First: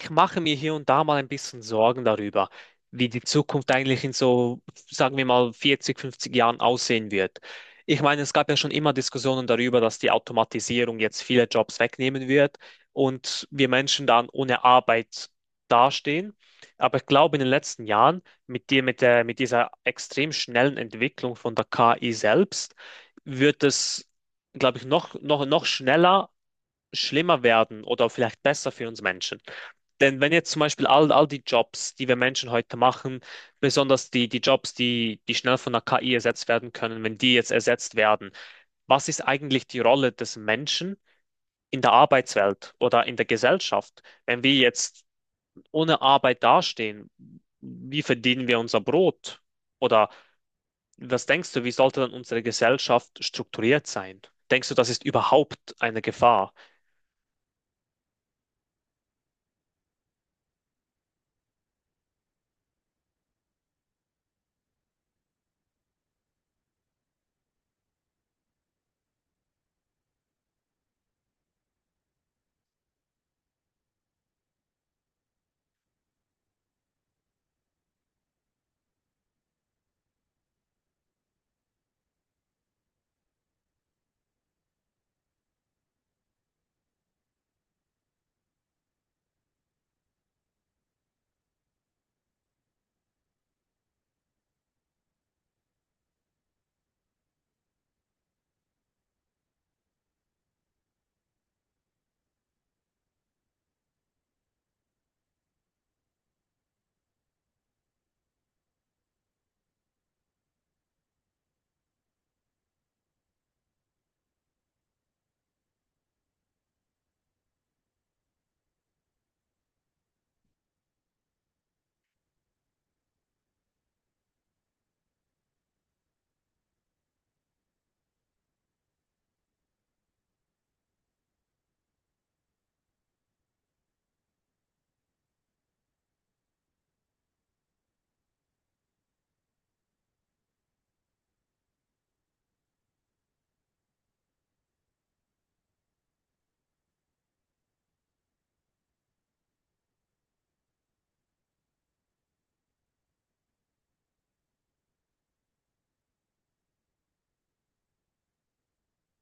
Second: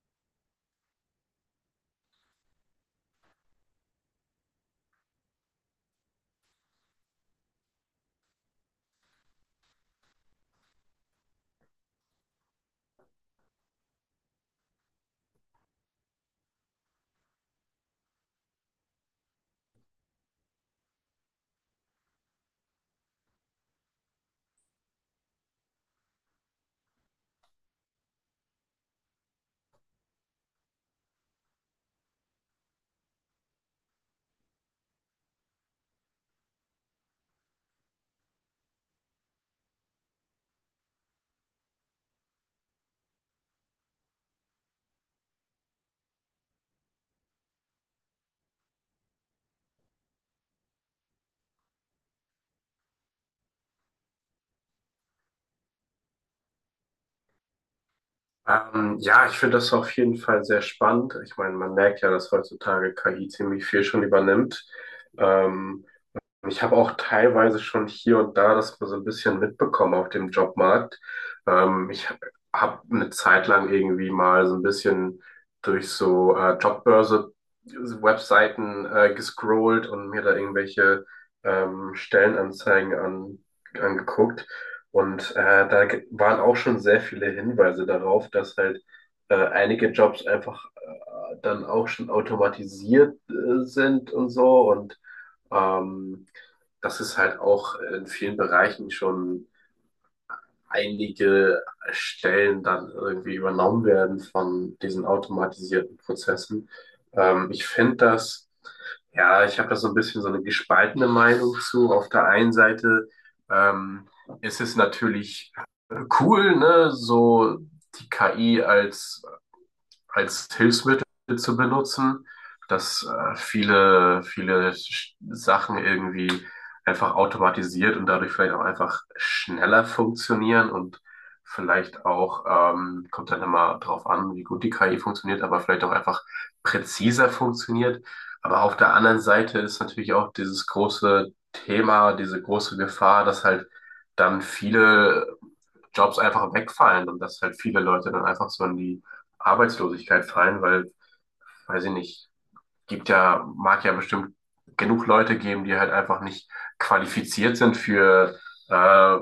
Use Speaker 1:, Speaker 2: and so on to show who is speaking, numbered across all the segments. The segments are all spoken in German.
Speaker 1: Ich mache mir hier und da mal ein bisschen Sorgen darüber, wie die Zukunft eigentlich in so, sagen wir mal, 40, 50 Jahren aussehen wird. Ich meine, es gab ja schon immer Diskussionen darüber, dass die Automatisierung jetzt viele Jobs wegnehmen wird und wir Menschen dann ohne Arbeit dastehen. Aber ich glaube, in den letzten Jahren mit dir, mit dieser extrem schnellen Entwicklung von der KI selbst, wird es, glaube ich, noch schneller schlimmer werden oder vielleicht besser für uns Menschen. Denn wenn jetzt zum Beispiel all die Jobs, die wir Menschen heute machen, besonders die Jobs, die schnell von der KI ersetzt werden können, wenn die jetzt ersetzt werden, was ist eigentlich die Rolle des Menschen in der Arbeitswelt oder in der Gesellschaft? Wenn wir jetzt ohne Arbeit dastehen, wie verdienen wir unser Brot? Oder was denkst du, wie sollte dann unsere Gesellschaft strukturiert sein? Denkst du, das ist überhaupt eine Gefahr?
Speaker 2: Ja, Ich finde das auf jeden Fall sehr spannend. Ich meine, man merkt ja, dass heutzutage KI ziemlich viel schon übernimmt. Ähm, Ich habe auch teilweise schon hier und da das so ein bisschen mitbekommen auf dem Jobmarkt. Ich habe eine Zeit lang irgendwie mal so ein bisschen durch so Jobbörse-Webseiten gescrollt und mir da irgendwelche ähm, Stellenanzeigen an, angeguckt. Und waren auch schon sehr viele Hinweise darauf, dass halt einige Jobs einfach dann auch schon automatisiert sind und so, und ähm, dass es halt auch in vielen Bereichen schon einige Stellen dann irgendwie übernommen werden von diesen automatisierten Prozessen. Ähm, ich finde das, ja, ich habe da so ein bisschen so eine gespaltene Meinung zu. Auf der einen Seite ähm, ist es natürlich cool, ne, so die KI als Hilfsmittel zu benutzen, dass viele Sachen irgendwie einfach automatisiert und dadurch vielleicht auch einfach schneller funktionieren und vielleicht auch, kommt dann immer drauf an, wie gut die KI funktioniert, aber vielleicht auch einfach präziser funktioniert. Aber auf der anderen Seite ist natürlich auch dieses große Thema, diese große Gefahr, dass halt dann viele Jobs einfach wegfallen und dass halt viele Leute dann einfach so in die Arbeitslosigkeit fallen, weil, weiß ich nicht, gibt ja, mag ja bestimmt genug Leute geben, die halt einfach nicht qualifiziert sind für äh,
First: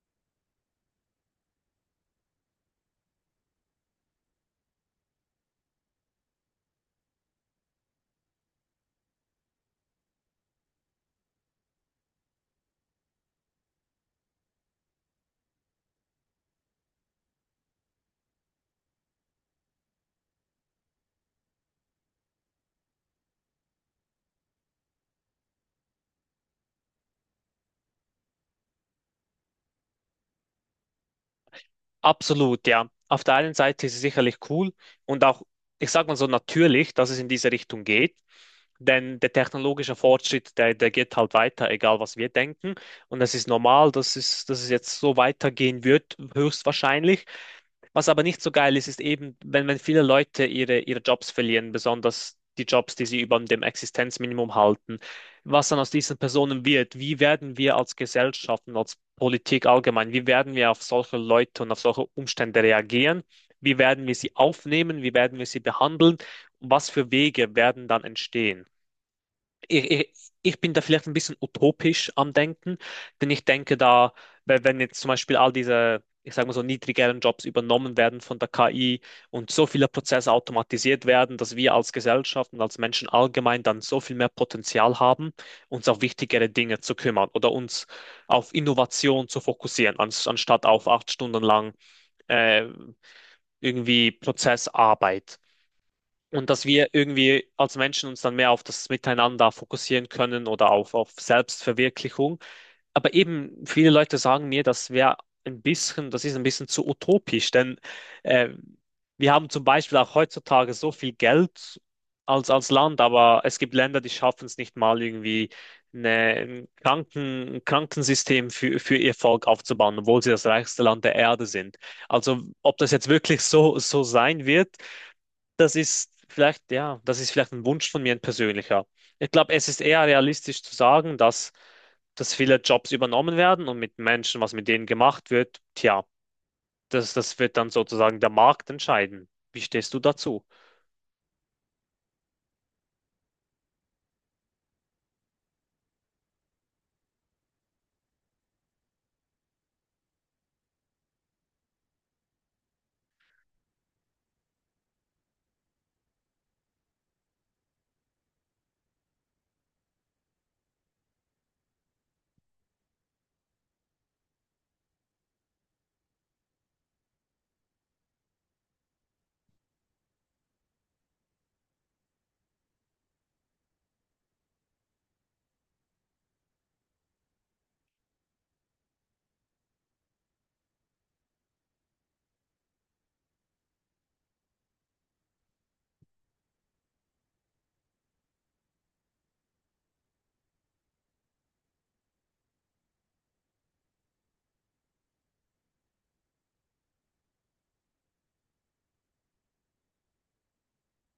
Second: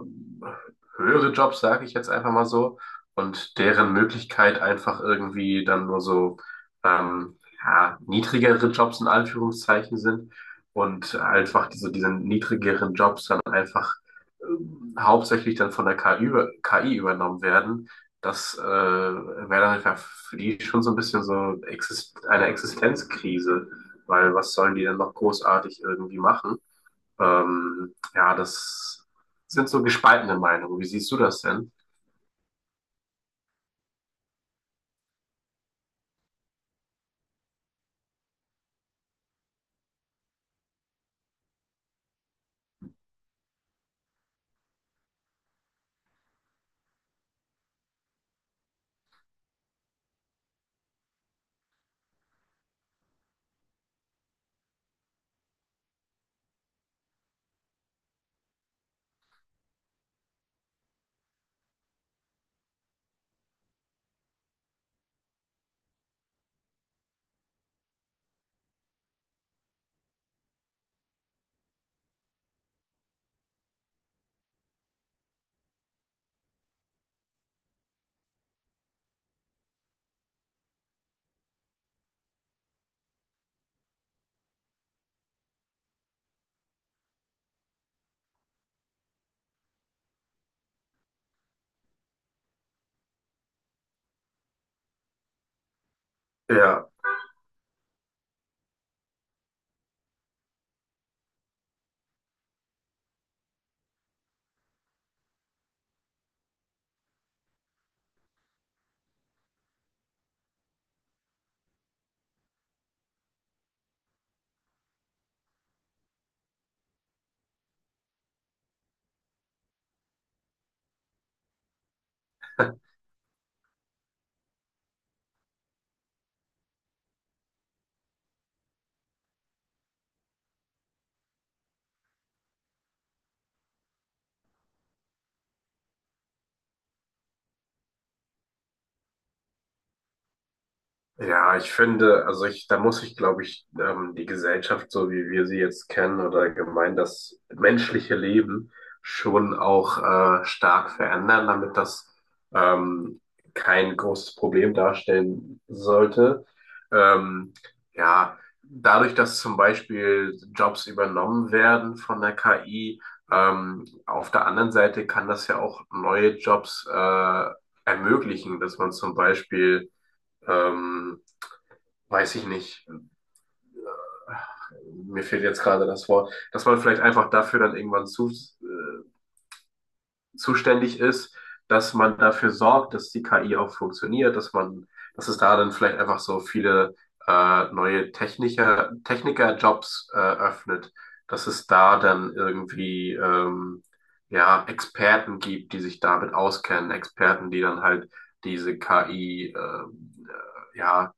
Speaker 2: höhere Jobs, sage ich jetzt einfach mal so, und deren Möglichkeit einfach irgendwie dann nur so ähm, ja, niedrigere Jobs in Anführungszeichen sind, und einfach diese niedrigeren Jobs dann einfach hauptsächlich dann von der KI übernommen werden. Das wäre dann einfach für die schon so ein bisschen so exist eine Existenzkrise, weil was sollen die denn noch großartig irgendwie machen? Ja, das sind so gespaltene Meinungen. Wie siehst du das denn?
Speaker 1: Absolut, ja. Auf der einen Seite ist es sicherlich cool und auch, ich sag mal so, natürlich, dass es in diese Richtung geht, denn der technologische Fortschritt, der geht halt weiter, egal was wir denken. Und es ist normal, dass es jetzt so weitergehen wird, höchstwahrscheinlich. Was aber nicht so geil ist, ist eben, wenn viele Leute ihre Jobs verlieren, besonders die Jobs, die sie über dem Existenzminimum halten, was dann aus diesen Personen wird, wie werden wir als Gesellschaft und als Politik allgemein, wie werden wir auf solche Leute und auf solche Umstände reagieren, wie werden wir sie aufnehmen, wie werden wir sie behandeln, was für Wege werden dann entstehen? ich, ich ich bin da vielleicht ein bisschen utopisch am Denken, denn ich denke da, weil wenn jetzt zum Beispiel all diese, ich sage mal so, niedrigeren Jobs übernommen werden von der KI und so viele Prozesse automatisiert werden, dass wir als Gesellschaft und als Menschen allgemein dann so viel mehr Potenzial haben, uns auf wichtigere Dinge zu kümmern oder uns auf Innovation zu fokussieren, anstatt auf acht Stunden lang äh, irgendwie Prozessarbeit. Und dass wir
Speaker 2: Ja.
Speaker 1: irgendwie als Menschen uns dann mehr auf das Miteinander fokussieren können oder auf Selbstverwirklichung. Aber eben viele Leute sagen mir, das ist ein bisschen zu utopisch, denn äh, wir haben zum Beispiel auch heutzutage so viel Geld als Land, aber es gibt Länder, die schaffen es nicht mal irgendwie eine, ein Krankensystem für ihr Volk aufzubauen, obwohl sie das reichste Land der Erde sind. Also ob das jetzt wirklich so sein wird, das ist vielleicht, ja, das ist vielleicht ein Wunsch von mir, ein persönlicher. Ich glaube, es ist eher realistisch zu sagen, dass viele Jobs übernommen werden und mit Menschen, was mit denen gemacht wird, tja, das wird dann sozusagen der Markt entscheiden. Wie stehst du dazu?
Speaker 2: Ja, ich finde, da muss ich, glaube ich, die Gesellschaft, so wie wir sie jetzt kennen, oder allgemein das menschliche Leben schon auch stark verändern, damit das ähm, kein großes Problem darstellen sollte. Ähm, ja, Dadurch, dass zum Beispiel Jobs übernommen werden von der KI, auf der anderen Seite kann das ja auch neue Jobs ermöglichen, dass man zum Beispiel ähm, weiß ich nicht, mir fehlt jetzt gerade das Wort, dass man vielleicht einfach dafür dann irgendwann zuständig ist, dass man dafür sorgt, dass die KI auch funktioniert, dass es da dann vielleicht einfach so viele Technikerjobs öffnet, dass es da dann irgendwie ja Experten gibt, die sich damit auskennen, Experten, die dann halt diese KI ja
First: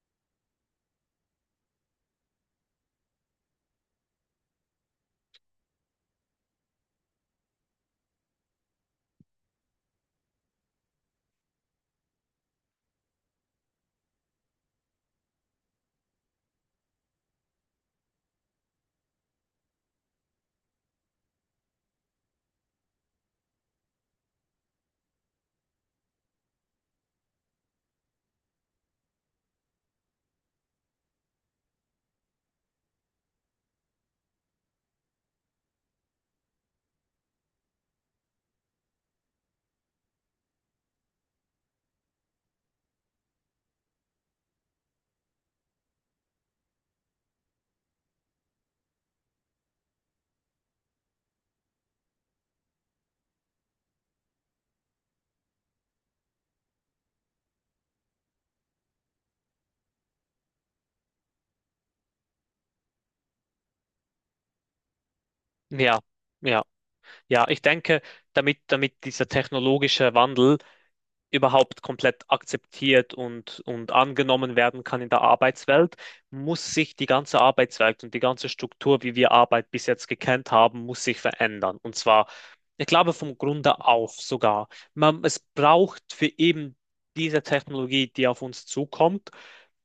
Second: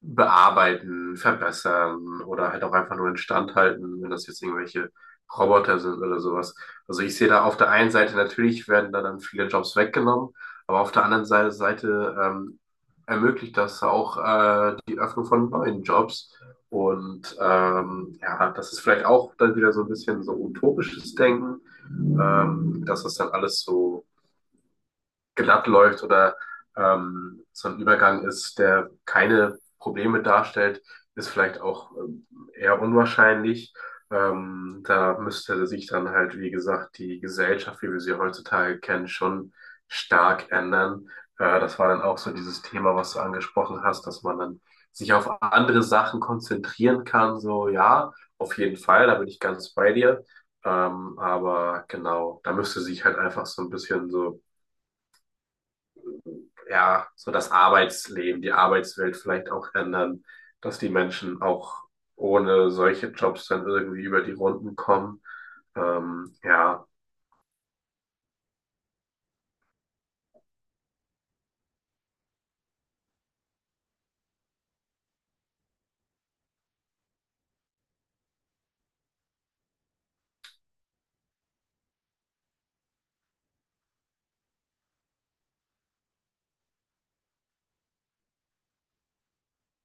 Speaker 2: bearbeiten, verbessern oder halt auch einfach nur instand halten, wenn das jetzt irgendwelche Roboter sind oder sowas. Also ich sehe da auf der einen Seite, natürlich werden da dann viele Jobs weggenommen, aber auf der anderen Seite ermöglicht das auch die Öffnung von neuen Jobs. Und ja, das ist vielleicht auch dann wieder so ein bisschen so utopisches Denken, dass das dann alles so glatt läuft oder so ein Übergang ist, der keine Probleme darstellt, ist vielleicht auch eher unwahrscheinlich. Da müsste sich dann halt, wie gesagt, die Gesellschaft, wie wir sie heutzutage kennen, schon stark ändern. Das war dann auch so dieses Thema, was du angesprochen hast, dass man dann sich auf andere Sachen konzentrieren kann. So, ja, auf jeden Fall, da bin ich ganz bei dir. Aber genau, da müsste sich halt einfach so ein bisschen so ja, so das Arbeitsleben, die Arbeitswelt vielleicht auch ändern, dass die Menschen auch ohne solche Jobs dann irgendwie über die Runden kommen.
Speaker 1: Ja, ja,
Speaker 2: Ja,
Speaker 1: ja, ich denke, damit dieser technologische Wandel überhaupt komplett akzeptiert und angenommen werden kann in der Arbeitswelt, muss sich die ganze Arbeitswelt und die ganze Struktur, wie wir Arbeit bis jetzt gekannt haben, muss sich verändern. Und zwar, ich glaube, vom Grunde auf sogar. Man, es braucht für eben diese Technologie, die auf uns zukommt,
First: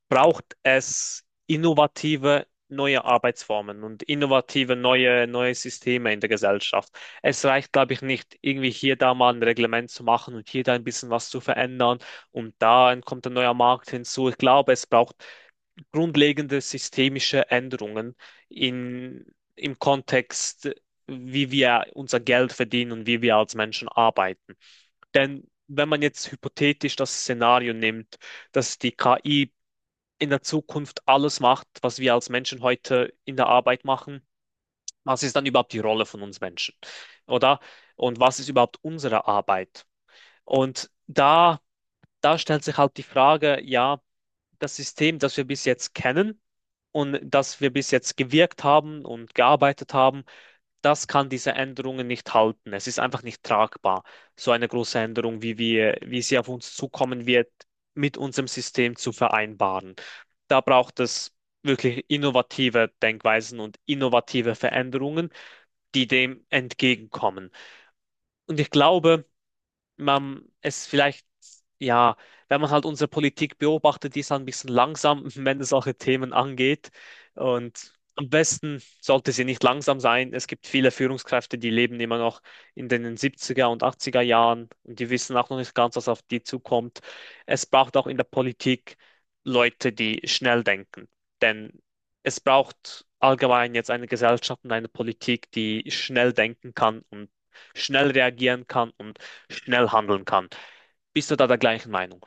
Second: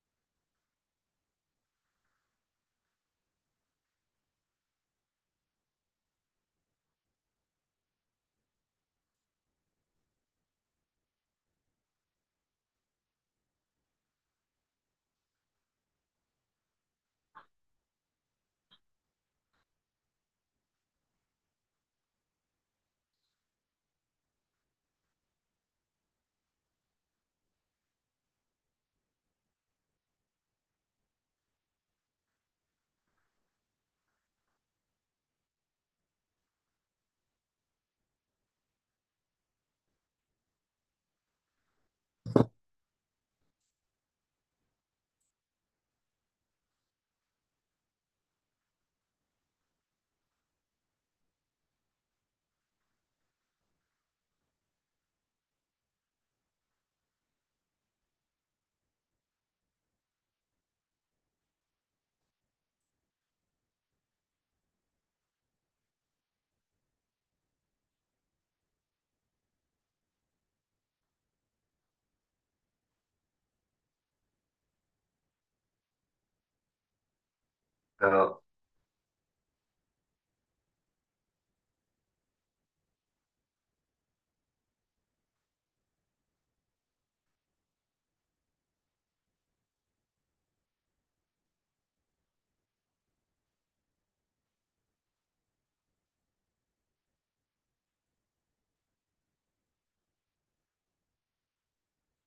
Speaker 1: braucht es innovative neue Arbeitsformen und innovative neue Systeme in der Gesellschaft. Es reicht, glaube ich, nicht, irgendwie hier da mal ein Reglement zu machen und hier da ein bisschen was zu verändern und da kommt ein neuer Markt hinzu. Ich glaube, es braucht grundlegende systemische Änderungen in, im Kontext, wie wir unser Geld verdienen und wie wir als Menschen arbeiten. Denn wenn man jetzt hypothetisch das Szenario nimmt, dass die KI in der Zukunft alles macht, was wir als Menschen heute in der Arbeit machen, was ist dann überhaupt die Rolle von uns Menschen? Oder? Und was ist überhaupt unsere Arbeit? Und da stellt sich halt die Frage, ja, das System, das wir bis jetzt kennen und das wir bis jetzt gewirkt haben und gearbeitet haben, das kann diese Änderungen nicht halten. Es ist einfach nicht tragbar, so eine große Änderung, wie sie auf uns zukommen wird, mit unserem System zu vereinbaren. Da braucht es wirklich innovative Denkweisen und innovative Veränderungen die dem entgegenkommen. Und ich glaube, man es vielleicht, ja, wenn man halt unsere Politik beobachtet, die ist halt ein bisschen langsam, wenn es solche Themen angeht. Und am
Speaker 2: ja.
Speaker 1: besten sollte sie nicht langsam sein. Es gibt viele Führungskräfte, die leben immer noch in den siebziger und achtziger Jahren und die wissen auch noch nicht ganz, was auf die zukommt. Es braucht auch in der Politik Leute, die schnell denken. Denn es braucht allgemein jetzt eine Gesellschaft und eine Politik, die schnell denken kann und schnell reagieren kann und schnell handeln kann. Bist du da der gleichen Meinung?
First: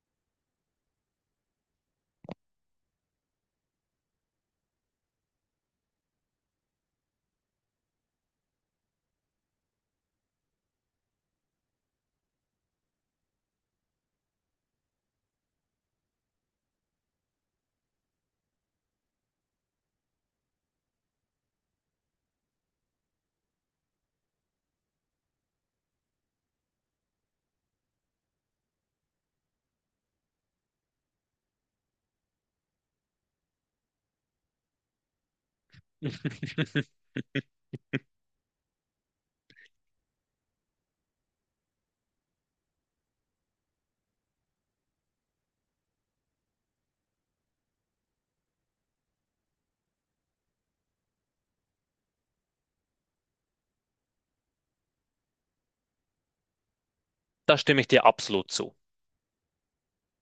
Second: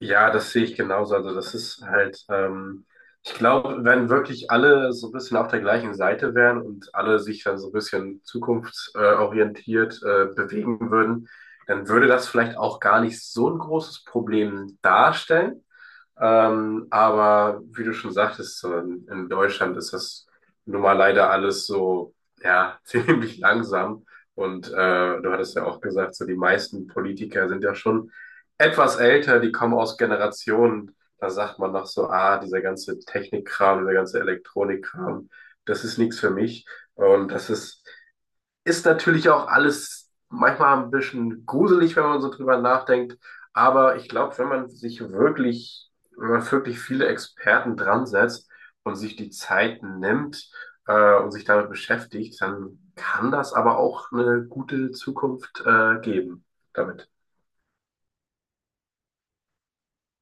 Speaker 2: Ja, das sehe ich genauso. Also das ist halt, ich glaube, wenn wirklich alle so ein bisschen auf der gleichen Seite wären und alle sich dann so ein bisschen zukunftsorientiert bewegen würden, dann würde das vielleicht auch gar nicht so ein großes Problem darstellen. Aber wie du schon sagtest, so in Deutschland ist das nun mal leider alles so, ja, ziemlich langsam. Und du hattest ja auch gesagt, so die meisten Politiker sind ja schon etwas älter, die kommen aus Generationen, da sagt man noch so, ah, dieser ganze Technikkram, dieser ganze Elektronikkram, das ist nichts für mich. Und ist natürlich auch alles manchmal ein bisschen gruselig, wenn man so drüber nachdenkt. Aber ich glaube, wenn man wirklich viele Experten dran setzt und sich die Zeit nimmt und sich damit beschäftigt, dann kann das aber auch eine gute Zukunft geben damit.
Speaker 1: Da stimme ich dir absolut zu.